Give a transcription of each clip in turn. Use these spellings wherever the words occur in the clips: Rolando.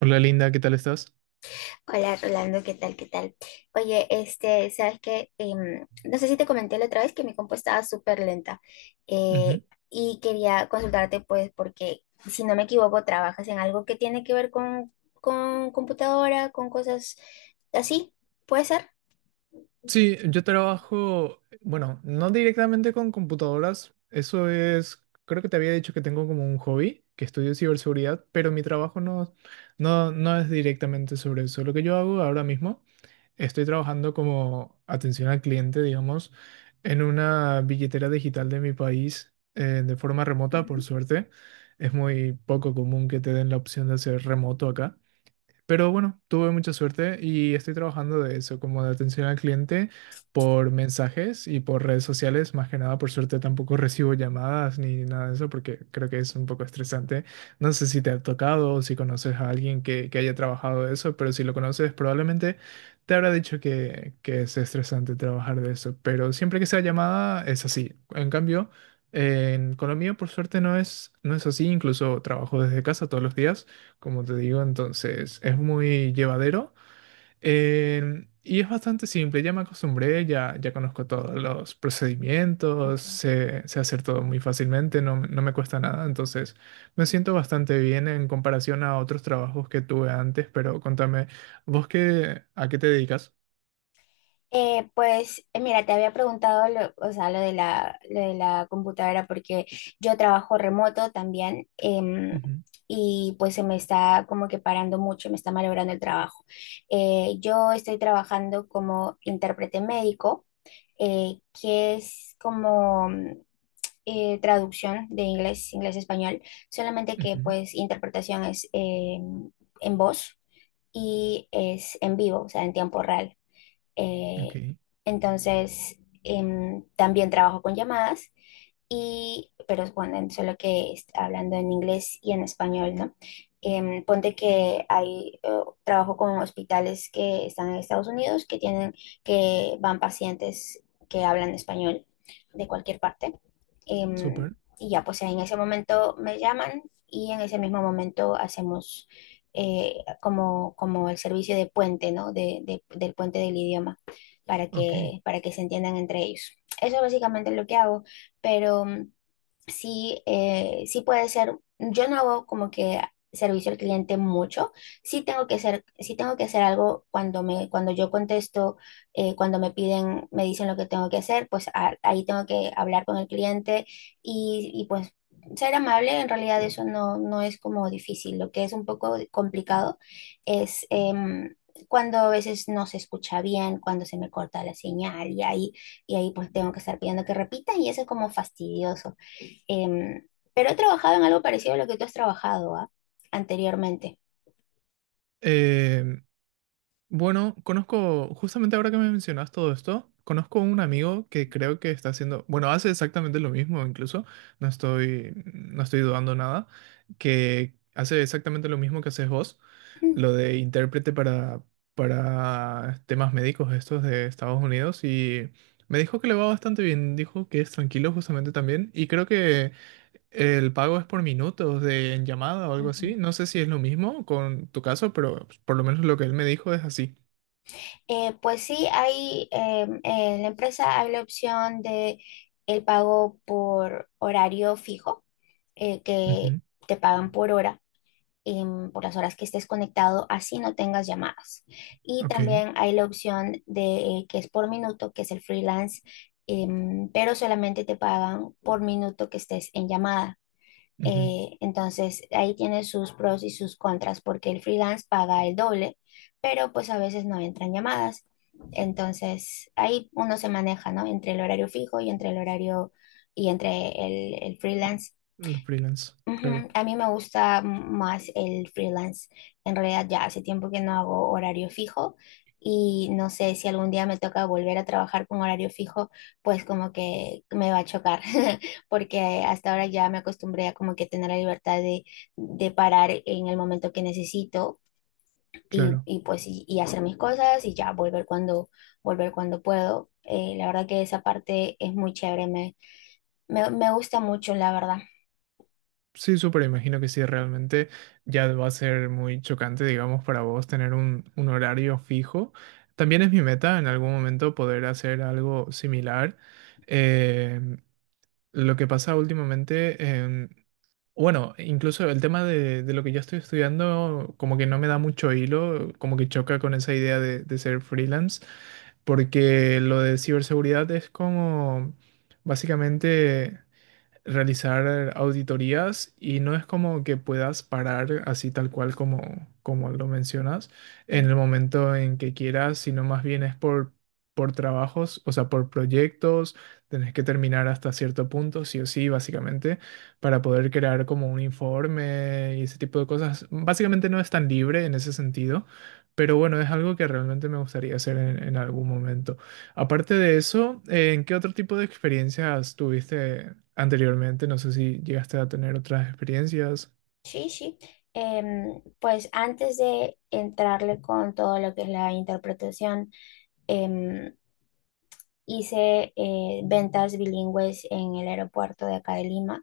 Hola Linda, ¿qué tal estás? Hola Rolando, ¿qué tal? ¿Qué tal? Oye, este, sabes que no sé si te comenté la otra vez que mi compu estaba súper lenta, eh, Ujú. y quería consultarte, pues, porque si no me equivoco, trabajas en algo que tiene que ver con computadora, con cosas así, ¿puede ser? Sí, yo trabajo, bueno, no directamente con computadoras, eso es, creo que te había dicho que tengo como un hobby, que estudio ciberseguridad, pero mi trabajo no es directamente sobre eso. Lo que yo hago ahora mismo, estoy trabajando como atención al cliente, digamos, en una billetera digital de mi país, de forma remota, por Ujú. suerte. Es muy poco común que te den la opción de hacer remoto acá. Pero bueno, tuve mucha suerte y estoy trabajando de eso, como de atención al cliente por mensajes y por redes sociales. Más que nada, por suerte tampoco recibo llamadas ni nada de eso porque creo que es un poco estresante. No sé si te ha tocado o si conoces a alguien que haya trabajado de eso, pero si lo conoces probablemente te habrá dicho que es estresante trabajar de eso. Pero siempre que sea llamada es así. En cambio, en Colombia, por suerte, no es así. Incluso trabajo desde casa todos los días como te digo, entonces es muy llevadero, y es bastante simple, ya me acostumbré, ya conozco todos los procedimientos, Ujú. Sé hacer todo muy fácilmente, no, no me cuesta nada, entonces me siento bastante bien en comparación a otros trabajos que tuve antes, pero contame, ¿vos qué, a qué te dedicas? Mira, te había preguntado lo, o sea, lo de la computadora porque yo trabajo remoto también, Ujú, y pues se me está como que parando mucho, me está malogrando el trabajo. Yo estoy trabajando como intérprete médico, que es como traducción de inglés, inglés-español, solamente que ujú, pues interpretación es en voz y es en vivo, o sea, en tiempo real. ok, Eh, entonces, también trabajo con llamadas y, pero bueno, solo que hablando en inglés y en español, ¿no? Em, ponte que hay, trabajo con hospitales que están en Estados Unidos que tienen, que van pacientes que hablan español de cualquier parte. Em, súper, y ya, pues en ese momento me llaman y en ese mismo momento hacemos eh, como, como el servicio de puente, ¿no? De, del puente del idioma, ok. Para que se entiendan entre ellos. Eso es básicamente lo que hago, pero... sí, sí puede ser. Yo no hago como que servicio al cliente mucho. Sí tengo que hacer, sí tengo que hacer algo cuando me, cuando yo contesto, cuando me piden, me dicen lo que tengo que hacer, pues ahí tengo que hablar con el cliente y, pues ser amable. En realidad eso no, no es como difícil. Lo que es un poco complicado es cuando a veces no se escucha bien, cuando se me corta la señal y ahí pues tengo que estar pidiendo que repita y eso es como fastidioso. Em, pero he trabajado en algo parecido a lo que tú has trabajado, ¿ah? Anteriormente. Em, Bueno, conozco, justamente ahora que me mencionas todo esto, conozco un amigo que creo que está haciendo, bueno, hace exactamente lo mismo incluso, no estoy dudando nada, que hace exactamente lo mismo que haces vos, Mm. lo de intérprete para temas médicos estos de Estados Unidos y me dijo que le va bastante bien, dijo que es tranquilo justamente también y creo que el pago es por minutos de en llamada o algo así, Ujú. no sé si es lo mismo con tu caso, pero por lo menos lo que él me dijo es así. Pues sí, hay, en la empresa hay la opción de el pago por horario fijo, que Ujú, te pagan por hora, por las horas que estés conectado, así no tengas llamadas. Y Ok, también hay la opción de que es por minuto, que es el freelance, pero solamente te pagan por minuto que estés en llamada. ujú. Entonces, ahí tiene sus pros y sus contras porque el freelance paga el doble, pero pues a veces no entran llamadas. Entonces, ahí uno se maneja, ¿no? Entre el horario fijo y entre el horario y entre el freelance. Los freelance, claro, Ujú, a mí me gusta más el freelance. En realidad ya hace tiempo que no hago horario fijo y no sé si algún día me toca volver a trabajar con horario fijo, pues como que me va a chocar, porque hasta ahora ya me acostumbré a como que tener la libertad de parar en el momento que necesito claro. y pues y hacer mis cosas y ya volver cuando puedo. La verdad que esa parte es muy chévere, me gusta mucho, la verdad. Sí, súper, imagino que sí, realmente ya va a ser muy chocante, digamos, para vos tener un horario fijo. También es mi meta en algún momento poder hacer algo similar. Eh, lo que pasa últimamente, em, bueno, incluso el tema de lo que yo estoy estudiando como que no me da mucho hilo, como que choca con esa idea de ser freelance, porque lo de ciberseguridad es como básicamente realizar auditorías y no es como que puedas parar así tal cual como lo mencionas en el momento en que quieras, sino más bien es por trabajos, o sea, por proyectos, tenés que terminar hasta cierto punto, sí o sí, básicamente, para poder crear como un informe y ese tipo de cosas. Básicamente no es tan libre en ese sentido. Pero bueno, es algo que realmente me gustaría hacer en algún momento. Aparte de eso, ¿en qué otro tipo de experiencias tuviste anteriormente? No sé si llegaste a tener otras experiencias. Sí, sí. Pues antes de entrarle con todo lo que es la interpretación, em, hice ventas bilingües en el aeropuerto de acá de Lima.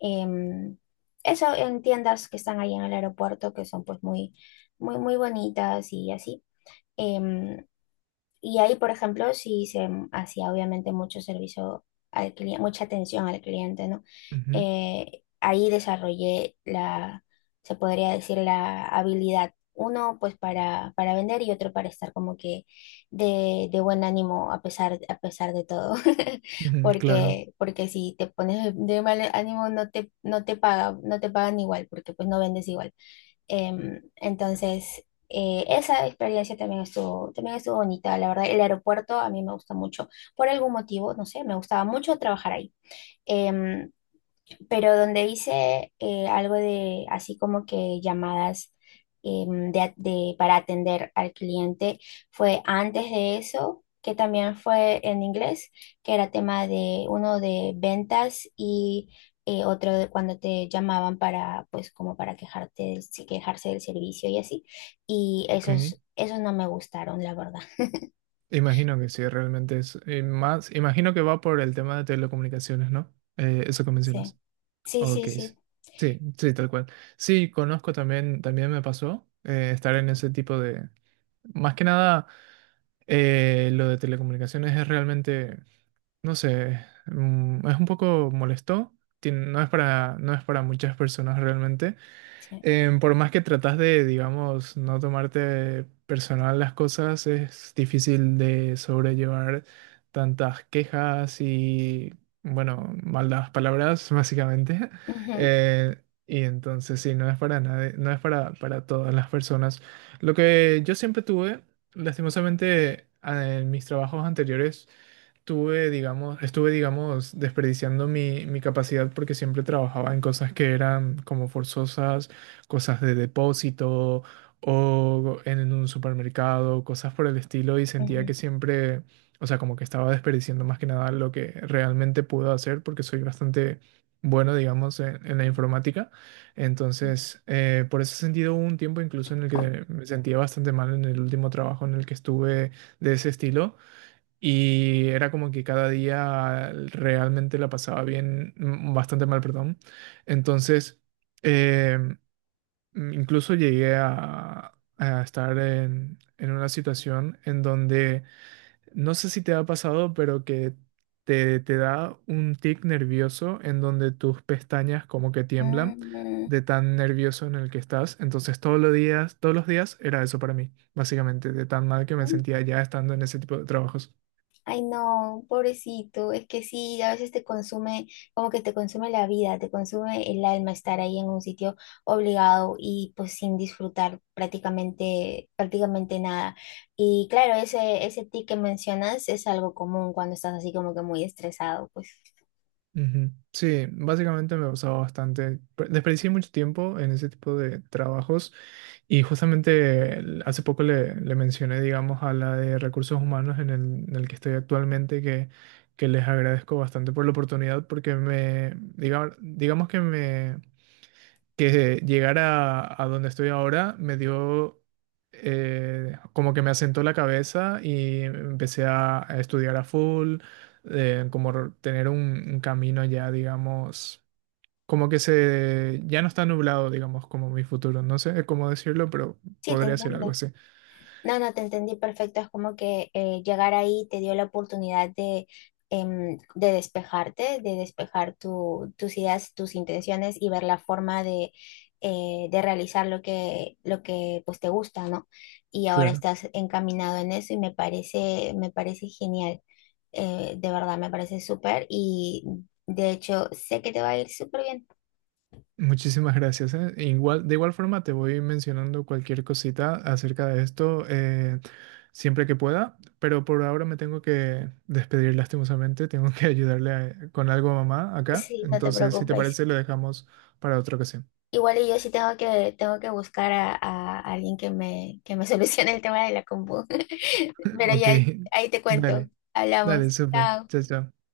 em, Eso en tiendas que están ahí en el aeropuerto, que son pues muy, muy, muy bonitas y así. Em, y ahí, por ejemplo, sí se hacía obviamente mucho servicio al cliente, mucha atención al cliente, ¿no? Ujú, Ahí desarrollé la, se podría decir, la habilidad, uno pues para vender y otro para estar como que de buen ánimo a pesar de todo, ujú, claro, porque, porque si te pones de mal ánimo no te, no te paga, no te pagan igual, porque pues no vendes igual. Entonces, esa experiencia también estuvo bonita, la verdad. El aeropuerto a mí me gusta mucho. Por algún motivo, no sé, me gustaba mucho trabajar ahí. Em, pero donde hice algo de así como que llamadas de, para atender al cliente fue antes de eso, que también fue en inglés, que era tema de uno de ventas y otro de cuando te llamaban para, pues como para quejarte sí, quejarse del servicio y así. Y ok. esos, esos no me gustaron, la verdad. Imagino que sí, realmente es más. Imagino que va por el tema de telecomunicaciones, ¿no? Eso que Sí, mencionas. sí, Ok, sí, sí. sí. Sí, sí, tal cual. Sí, conozco también, también me pasó estar en ese tipo de. Más que nada, lo de telecomunicaciones es realmente no sé, mm, es un poco molesto. No es para, no es para muchas personas realmente. Sí. Por más que tratas de, digamos, no tomarte personal las cosas, es difícil de sobrellevar tantas quejas y, bueno, malas palabras, básicamente. Ujú, Y entonces, sí, no es para nadie, no es para todas las personas. Lo que yo siempre tuve, lastimosamente, en mis trabajos anteriores, tuve, digamos, estuve, digamos, desperdiciando mi capacidad porque siempre trabajaba en cosas que eran como forzosas, cosas de depósito o en un supermercado, cosas por el estilo, y sentía ujú. que siempre, o sea, como que estaba desperdiciando más que nada lo que realmente puedo hacer porque soy bastante bueno, digamos, en la informática. Entonces, por ese sentido, hubo un tiempo incluso en el que me sentía bastante mal en el último trabajo en el que estuve de ese estilo y era como que cada día realmente la pasaba bien, mm, bastante mal, perdón. Entonces, eh, incluso llegué a estar en una situación en donde, no sé si te ha pasado, pero que te da un tic nervioso en donde tus pestañas como que tiemblan Mm. de tan nervioso en el que estás. Entonces, todos los días era eso para mí, básicamente, de tan mal que me Mm, sentía ya estando en ese tipo de trabajos. ay, no, pobrecito, es que sí, a veces te consume, como que te consume la vida, te consume el alma estar ahí en un sitio obligado y pues sin disfrutar prácticamente, prácticamente nada. Y claro, ese tic que mencionas es algo común cuando estás así como que muy estresado, pues Ujú. Sí, básicamente me pasaba bastante. Desperdicié mucho tiempo en ese tipo de trabajos y justamente hace poco le mencioné, digamos, a la de recursos humanos en en el que estoy actualmente que les agradezco bastante por la oportunidad porque me, digamos, digamos que llegar a donde estoy ahora me dio como que me asentó la cabeza y empecé a estudiar a full, tener un camino ya, digamos, como que se ya no está nublado, digamos, como mi futuro. No sé cómo decirlo, pero sí, te podría ser algo entiendo. así. No, no, te entendí perfecto. Es como que llegar ahí te dio la oportunidad de, de despejarte, de despejar tus ideas, tus intenciones y ver la forma de realizar lo que pues, te gusta, ¿no? Y ahora Claro. estás encaminado en eso y me parece genial. De verdad, me parece súper y de hecho sé que te va a ir súper bien. Muchísimas gracias. Igual, de igual forma te voy mencionando cualquier cosita acerca de esto, siempre que pueda, pero por ahora me tengo que despedir lastimosamente. Tengo que con algo a mamá acá. Sí, no te Entonces, si te preocupes. parece, lo dejamos para otra ocasión. Igual y yo sí tengo que buscar a alguien que me solucione el tema de la compu. Pero Ok, ya ahí te cuento. dale, Hablamos. dale, súper. Chao. Chao, chao.